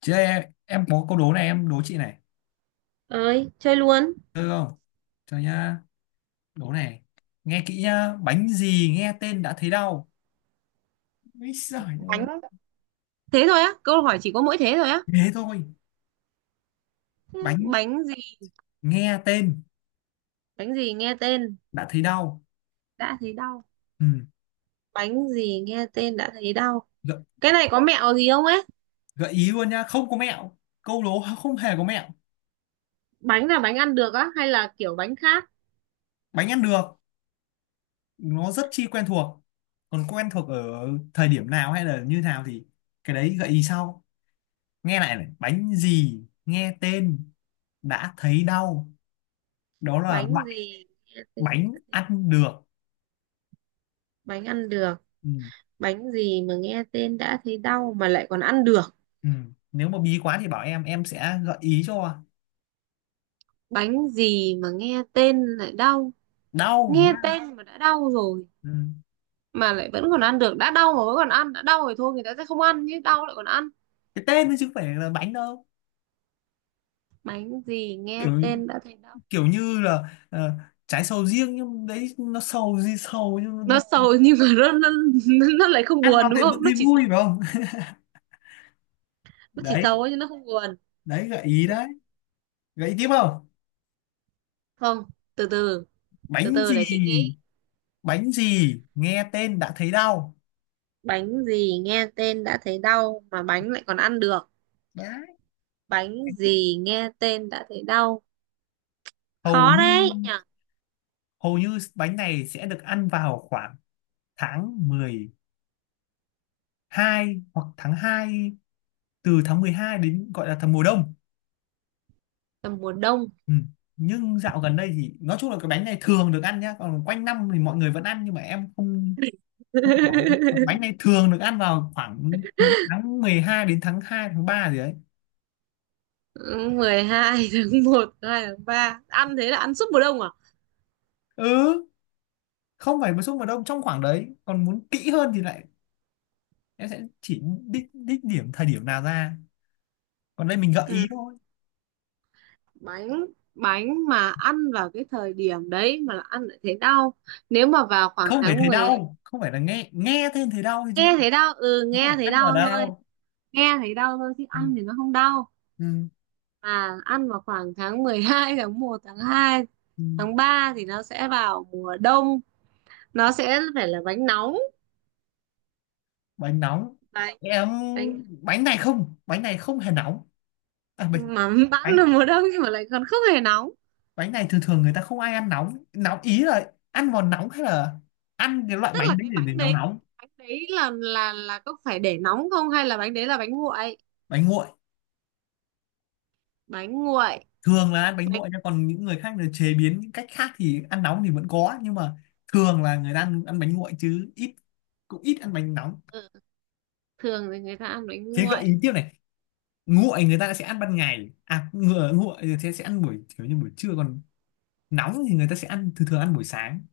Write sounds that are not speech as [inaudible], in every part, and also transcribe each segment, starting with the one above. Chứ em có câu đố này, em đố chị này. Ơi, chơi luôn. Được không? Cho nhá. Đố này. Nghe kỹ nhá. Bánh gì nghe tên đã thấy đau. Úi giời ơi. Bánh đó. Thế thôi á? Câu hỏi chỉ có mỗi thế thôi á? Thế thôi. Thế Bánh bánh gì? nghe tên Bánh gì nghe tên đã thấy đau. đã thấy đau? Ừ. Bánh gì nghe tên đã thấy đau? Gợi, Cái này có mẹo gì không ấy? gợi ý luôn nhá. Không có mẹo. Câu đố không hề có mẹo. Bánh là bánh ăn được á hay là kiểu bánh khác? Bánh ăn được. Nó rất chi quen thuộc. Còn quen thuộc ở thời điểm nào hay là như nào thì cái đấy gợi ý sau. Nghe lại này. Bánh gì nghe tên đã thấy đau. Đó là Bánh gì nghe tên? bánh ăn được, Bánh ăn được. ừ. Bánh gì mà nghe tên đã thấy đau mà lại còn ăn được? Ừ. Nếu mà bí quá thì bảo em sẽ gợi ý cho. Bánh gì mà nghe tên lại đau? Đau Nghe nhá. tên mà đã đau rồi Ừ. mà lại vẫn còn ăn được? Đã đau mà vẫn còn ăn? Đã đau rồi thôi người ta sẽ không ăn chứ, đau lại còn ăn? Cái tên thôi chứ không phải là bánh đâu. Bánh gì nghe kiểu tên đã thấy đau? kiểu như là trái sầu riêng, nhưng đấy nó sầu gì sầu, nhưng Nó nó, sầu [laughs] nhưng mà nó lại không ăn buồn vào đúng thì vẫn không, nó thấy chỉ vui sầu. phải không? Nó chỉ [laughs] sầu Đấy. ấy, nhưng nó không buồn. Đấy gợi ý Ừ. đấy. Gợi ý tiếp không? Không. từ từ từ Bánh từ gì? để chị nghĩ. Bánh gì nghe tên đã thấy đau? Bánh gì nghe tên đã thấy đau mà bánh lại còn ăn được? Đấy. Bánh gì nghe tên đã thấy đau? hầu Khó như đấy nhỉ. hầu như bánh này sẽ được ăn vào khoảng tháng mười hai hoặc tháng hai, từ tháng 12 đến, gọi là tháng mùa đông. Là mùa đông. Ừ. Nhưng dạo gần đây thì nói chung là cái bánh này thường được ăn nhá, còn quanh năm thì mọi người vẫn ăn, nhưng mà em không không có, bánh [laughs] này thường được ăn vào khoảng tháng 12 đến tháng hai, tháng 3 gì đấy. Mười hai, tháng 1, hai, tháng 3 ăn, thế là ăn suốt mùa đông à? Ừ, không phải mùa xuân, mùa đông, trong khoảng đấy. Còn muốn kỹ hơn thì lại em sẽ chỉ đích đích điểm thời điểm nào ra, còn đây mình gợi Ừ. ý thôi. Bánh. Bánh mà ăn vào cái thời điểm đấy mà là ăn lại thấy đau? Nếu mà vào khoảng Không phải tháng thấy 12. đau, không phải, là nghe, tên thấy đau thôi chứ, Nghe thấy đau, ừ, chứ không nghe phải thấy ăn vào đau thôi. đau. Nghe thấy đau thôi chứ Ừ. ăn thì nó không đau. Ừ. À, ăn vào khoảng tháng mười hai, tháng một, tháng hai, Ừ. tháng 3 thì nó sẽ vào mùa đông. Nó sẽ phải là bánh nóng. Bánh nóng? Bánh. Em, Bánh bánh này không, bánh này không hề nóng. À, bánh, mà [laughs] bẵng là bánh mùa đông nhưng mà lại còn không hề nóng. bánh này thường thường người ta không ai ăn nóng, nóng ý là ăn vào nóng hay là ăn cái loại Tức là bánh đấy cái để bánh nó đấy, nóng. bánh đấy là là có phải để nóng không hay là bánh đấy là bánh nguội? Bánh nguội, Bánh nguội. thường là ăn bánh Bánh. nguội nha, còn những người khác là chế biến những cách khác thì ăn nóng thì vẫn có, nhưng mà thường là người ta ăn, ăn bánh nguội, chứ ít, cũng ít ăn bánh nóng. Ừ, thường thì người ta ăn bánh Thế gợi nguội. ý tiếp này. Nguội người ta sẽ ăn ban ngày, à, ngựa nguội thì sẽ ăn buổi, kiểu như buổi trưa, còn nóng thì người ta sẽ ăn, thường thường ăn buổi sáng,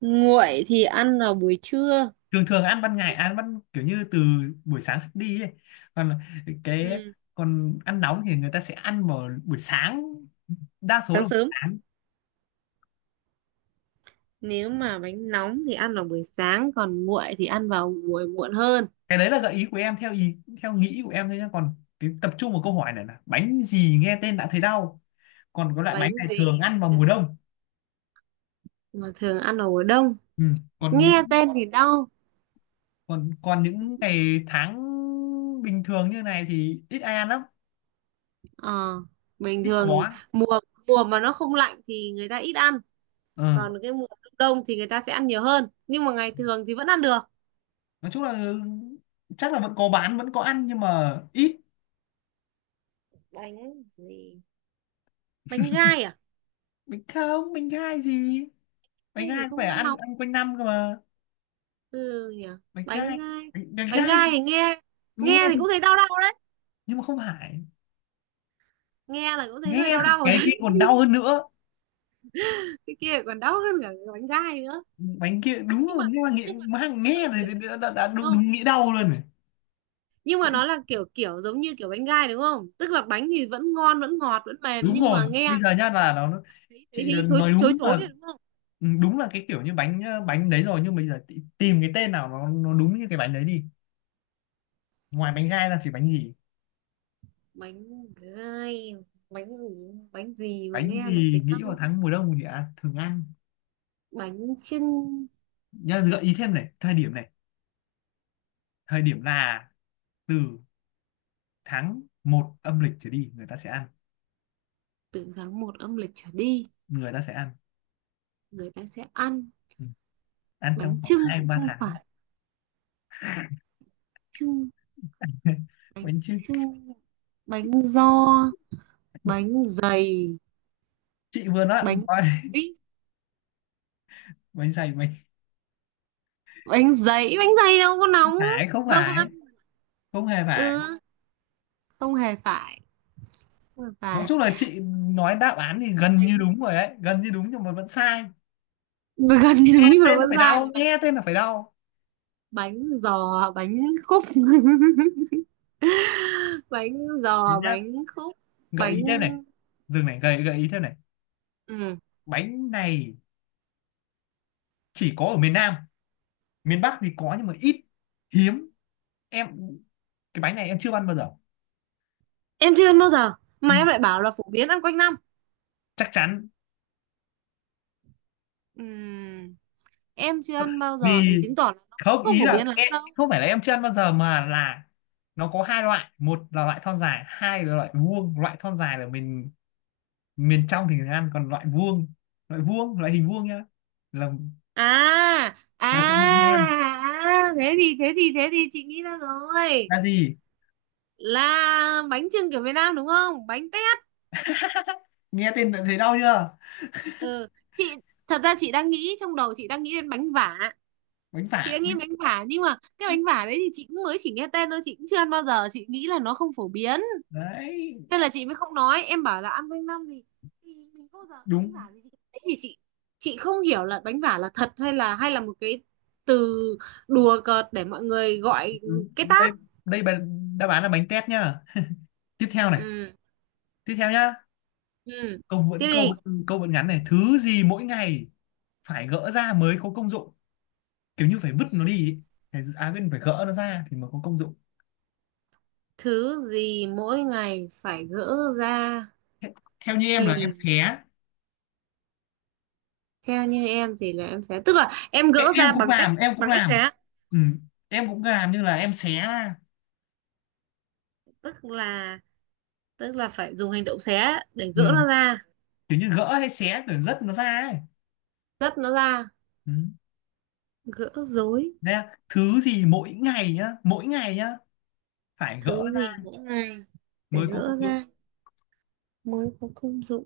Nguội thì ăn vào buổi trưa. thường thường ăn ban ngày, ăn ban kiểu như từ buổi sáng đi ấy. Còn cái, Ừ. còn ăn nóng thì người ta sẽ ăn vào buổi sáng, đa số Sáng là buổi sớm. sáng. Nếu mà bánh nóng thì ăn vào buổi sáng, còn nguội thì ăn vào buổi muộn hơn. Cái đấy là gợi ý của em, theo ý theo nghĩ của em thôi nhá, còn cái tập trung vào câu hỏi này là bánh gì nghe tên đã thấy đau, còn có loại bánh Bánh này thường gì? ăn vào mùa đông. Mà thường ăn vào mùa đông. Ừ. Còn Nghe những, tên thì đau. còn còn những ngày tháng bình thường như này thì ít ai ăn lắm, Ờ, bình ít thường. có. Mùa mùa mà nó không lạnh thì người ta ít ăn, Ừ. còn cái mùa đông đông thì người ta sẽ ăn nhiều hơn. Nhưng mà ngày thường thì vẫn ăn được. Nói chung là chắc là vẫn có bán, vẫn có ăn nhưng mà ít. Bánh gì? Bánh gai à? Bánh không, bánh gai gì, bánh Hay vì gai phải không ăn ăn, nóng? ăn quanh năm cơ mà. Ừ nhỉ. Bánh Bánh gai, gai. bánh, bánh Bánh gai gai thì nghe, nghe nghe thì thì- cũng thấy đau đau đấy. nhưng mà không phải. Nghe là cũng thấy hơi Nghe, đau đau rồi cái kia đấy. còn đau hơn nữa. [laughs] Cái kia còn đau hơn cả cái bánh gai nữa. Bánh kia đúng Nhưng rồi, mà, nhưng mà nghĩ nhưng mà nó mang nghe kiểu, kiểu thì như, đã đúng đúng, không? đúng nghĩ đau luôn rồi. Nhưng mà nó là kiểu kiểu giống như kiểu bánh gai đúng không, tức là bánh thì vẫn ngon vẫn ngọt vẫn mềm Đúng nhưng rồi, mà nghe bây là giờ nhá thấy, là nó, thấy thấy chị là thấy chối, nói chối đúng chối là, rồi đúng không? Đúng là cái kiểu như bánh, bánh đấy rồi, nhưng bây giờ tìm cái tên nào nó đúng như cái bánh đấy đi. Ngoài bánh gai ra thì bánh gì? Bánh gai. Bánh. Bánh gì mà Bánh nghe lại cái gì nghĩ vào năng? tháng mùa đông thì, à, thường ăn, Bánh chưng. nhá gợi ý thêm này. Thời điểm này, thời điểm là từ tháng một âm lịch trở đi người ta sẽ ăn, Từ tháng 1 âm lịch trở đi người ta sẽ ăn. người ta sẽ ăn. Ừ. Ăn Bánh trong khoảng chưng hai thì ba không tháng. phải. Chưng. [laughs] Bánh Bánh chứ. chưng. Bánh giò. Bánh dày. Chị vừa nói [laughs] Bánh. nói Ấy, bánh dày, bánh bánh giấy bánh dày đâu có không nóng, phải, không đâu có ăn. phải, không hề phải. Ừ, không hề phải. Không hề Nói phải. chung là chị nói đáp án thì gần như Bánh. đúng rồi đấy, gần như đúng nhưng mà vẫn sai. Gần như Nghe đúng như là tên nó con phải dai đau, bánh. nghe tên là phải đau. Bánh giò bánh khúc. [laughs] Bánh Thế giò nhá, bánh khúc. gợi Bánh. ý thêm này, dừng này, gợi gợi ý thêm này. Ừ. Bánh này chỉ có ở miền Nam, miền Bắc thì có nhưng mà ít, hiếm. Em, cái bánh này em chưa ăn bao giờ. Em chưa ăn bao giờ Ừ, mà em lại bảo là phổ biến ăn quanh năm? chắc chắn. Ừm, em chưa ăn [laughs] bao giờ thì Vì chứng tỏ là nó không, không ý phổ là biến lắm em, đâu. không phải là em chưa ăn bao giờ, mà là nó có hai loại, một là loại thon dài, hai là loại vuông. Loại thon dài là mình miền trong thì mình ăn, còn loại vuông, loại vuông, loại hình vuông nhá, là À là chỗ mình hay à ăn. à, thế thì thế thì chị nghĩ ra rồi. Là gì? Là bánh chưng kiểu Việt Nam đúng không, bánh tét? [laughs] Nghe tên đã thấy đau chưa? Ừ. Chị, thật ra chị đang nghĩ, trong đầu chị đang nghĩ đến bánh vả. Bánh Chị phả. đã nghĩ bánh vả nhưng mà cái bánh vả đấy thì chị cũng mới chỉ nghe tên thôi, chị cũng chưa ăn bao giờ, chị nghĩ là nó không phổ biến Đấy. nên là chị mới không nói. Em bảo là ăn quanh năm thì mình có bao giờ bánh Đúng, vả gì chị đấy thì chị không hiểu là bánh vả là thật hay là, hay là một cái từ đùa cợt để mọi người gọi đúng. cái Đây, tát. đây đáp án là bánh tét nhá. Tiếp theo này, Ừ. tiếp theo nhá. Ừ, Câu vẫn tiếp câu, đi. câu vẫn ngắn này. Thứ gì mỗi ngày phải gỡ ra mới có công dụng, kiểu như phải vứt nó đi ý. Phải, à quên, phải gỡ nó ra thì mới có công dụng. Thứ gì mỗi ngày phải gỡ ra Thế- theo như em là em thì, xé. theo như em thì là em sẽ, tức là em Ê, gỡ em ra cũng bằng cách, làm, em cũng bằng cách làm. xé. Ừ, em cũng làm như là em xé ra. Tức là, tức là phải dùng hành động xé để Ừ, gỡ nó ra, kiểu như gỡ hay xé để rất nó ra ấy. gấp nó ra, Ừ. gỡ rối. Đấy là thứ gì mỗi ngày nhá, mỗi ngày nhá, phải gỡ Thứ ra gì mỗi ngày phải mới có công gỡ dụng. ra mới có công dụng?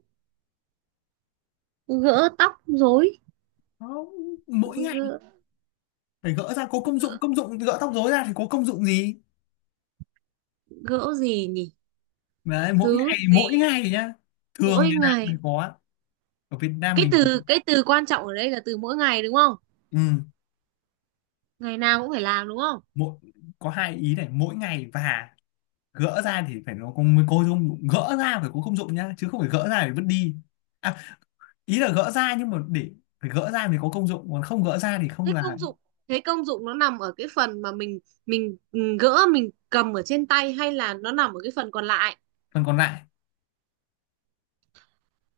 Gỡ tóc rối. Không, mỗi ngày Gỡ. phải gỡ ra có công dụng. gỡ Công dụng, gỡ tóc rối ra thì có công dụng gì? gỡ gì nhỉ? Đấy, mỗi Thứ ngày, mỗi gì ngày nhá, thường mỗi như nào mới ngày? có, ở Việt Nam Cái mình. từ, cái từ quan trọng ở đây là từ mỗi ngày đúng không? Ừ. Ngày nào cũng phải làm đúng không? Mỗi, có hai ý này, mỗi ngày và gỡ ra thì phải nó có, mới có công dụng, gỡ ra phải có công dụng nhá, chứ không phải gỡ ra để vứt đi. À, ý là gỡ ra nhưng mà để, phải gỡ ra thì có công dụng, còn không gỡ ra thì không Thế là công dụng, thế công dụng nó nằm ở cái phần mà mình ừ, gỡ mình cầm ở trên tay hay là nó nằm ở cái phần còn lại? phần còn lại.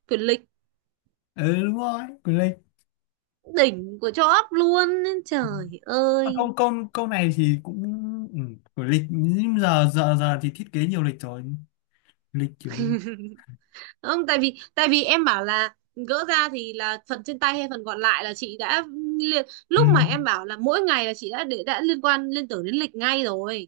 Quyền lực. Ừ đúng rồi, của lịch. Đỉnh của cho ấp luôn. Trời À, ơi. câu câu câu này thì cũng, ừ, của lịch, nhưng giờ giờ giờ thì thiết kế nhiều lịch rồi, lịch kiểu. Không, tại vì, tại vì em bảo là gỡ ra thì là phần trên tay hay phần còn lại là chị đã liên, Ừ. lúc mà em bảo là mỗi ngày là chị đã để đã liên quan liên tưởng đến lịch ngay rồi.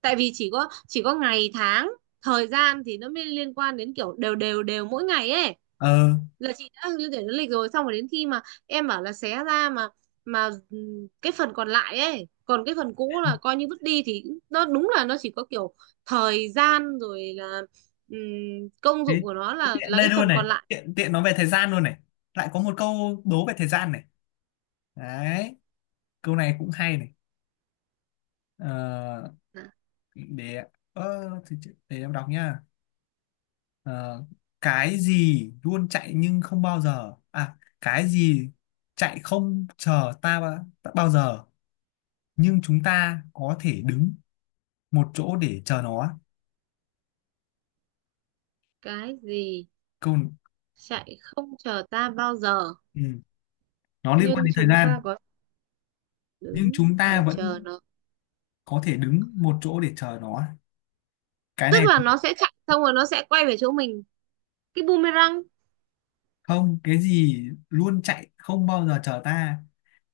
Tại vì chỉ có ngày tháng, thời gian thì nó mới liên quan đến kiểu đều đều đều mỗi ngày ấy, Ờ là chị đã liên tưởng đến lịch rồi, xong rồi đến khi mà em bảo là xé ra mà cái phần còn lại ấy còn cái phần cũ là coi như vứt đi thì nó đúng là nó chỉ có kiểu thời gian rồi, là công thế, dụng của nó thế là tiện là đây cái phần luôn này, còn lại. tiện tiện nói về thời gian luôn này, lại có một câu đố về thời gian này. Đấy, câu này cũng hay này. Ờ, Hả? để, để em đọc nha. Ờ, cái gì luôn chạy nhưng không bao giờ, à cái gì chạy không chờ ta, ta bao giờ, nhưng chúng ta có thể đứng một chỗ để chờ nó. Cái gì Câu, chạy không chờ ta bao giờ ừ, nó liên quan nhưng đến thời chúng gian. ta có thể Nhưng đứng chúng ta để chờ vẫn nó? có thể đứng một chỗ để chờ nó. Cái Tức này là nó sẽ chạy xong rồi nó sẽ quay về chỗ mình, cái boomerang? không, cái gì luôn chạy không bao giờ chờ ta,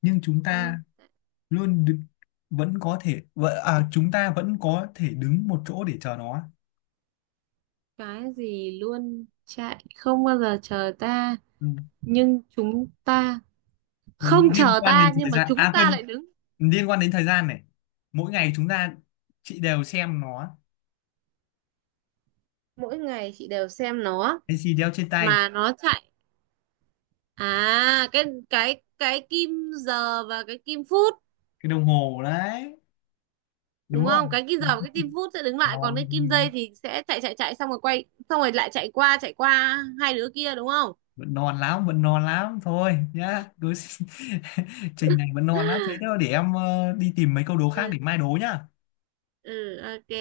nhưng chúng ta luôn đ- vẫn có thể à, chúng ta vẫn có thể đứng một chỗ để chờ nó. Cái gì luôn chạy không bao giờ chờ ta Ừ. nhưng chúng ta, không Liên chờ quan đến ta nhưng thời mà gian, chúng à ta quên, lại đứng, liên quan đến thời gian này. Mỗi ngày chúng ta, chị đều xem nó. mỗi ngày chị đều xem nó Cái gì đeo trên tay? mà nó chạy? À, cái kim giờ và cái kim phút, Cái đồng hồ đấy đúng đúng không? không? Cái kim giờ và cái kim phút sẽ đứng lại còn Non, cái kim dây thì sẽ chạy chạy chạy xong rồi quay xong rồi lại chạy qua, chạy qua hai đứa kia đúng không? vẫn non lắm, vẫn non lắm thôi nhá. Đối [laughs] trình này vẫn non lắm. Thế [laughs] thôi, để em, đi tìm mấy câu đố khác Ừ. để mai đố nhá. Ừ, ok.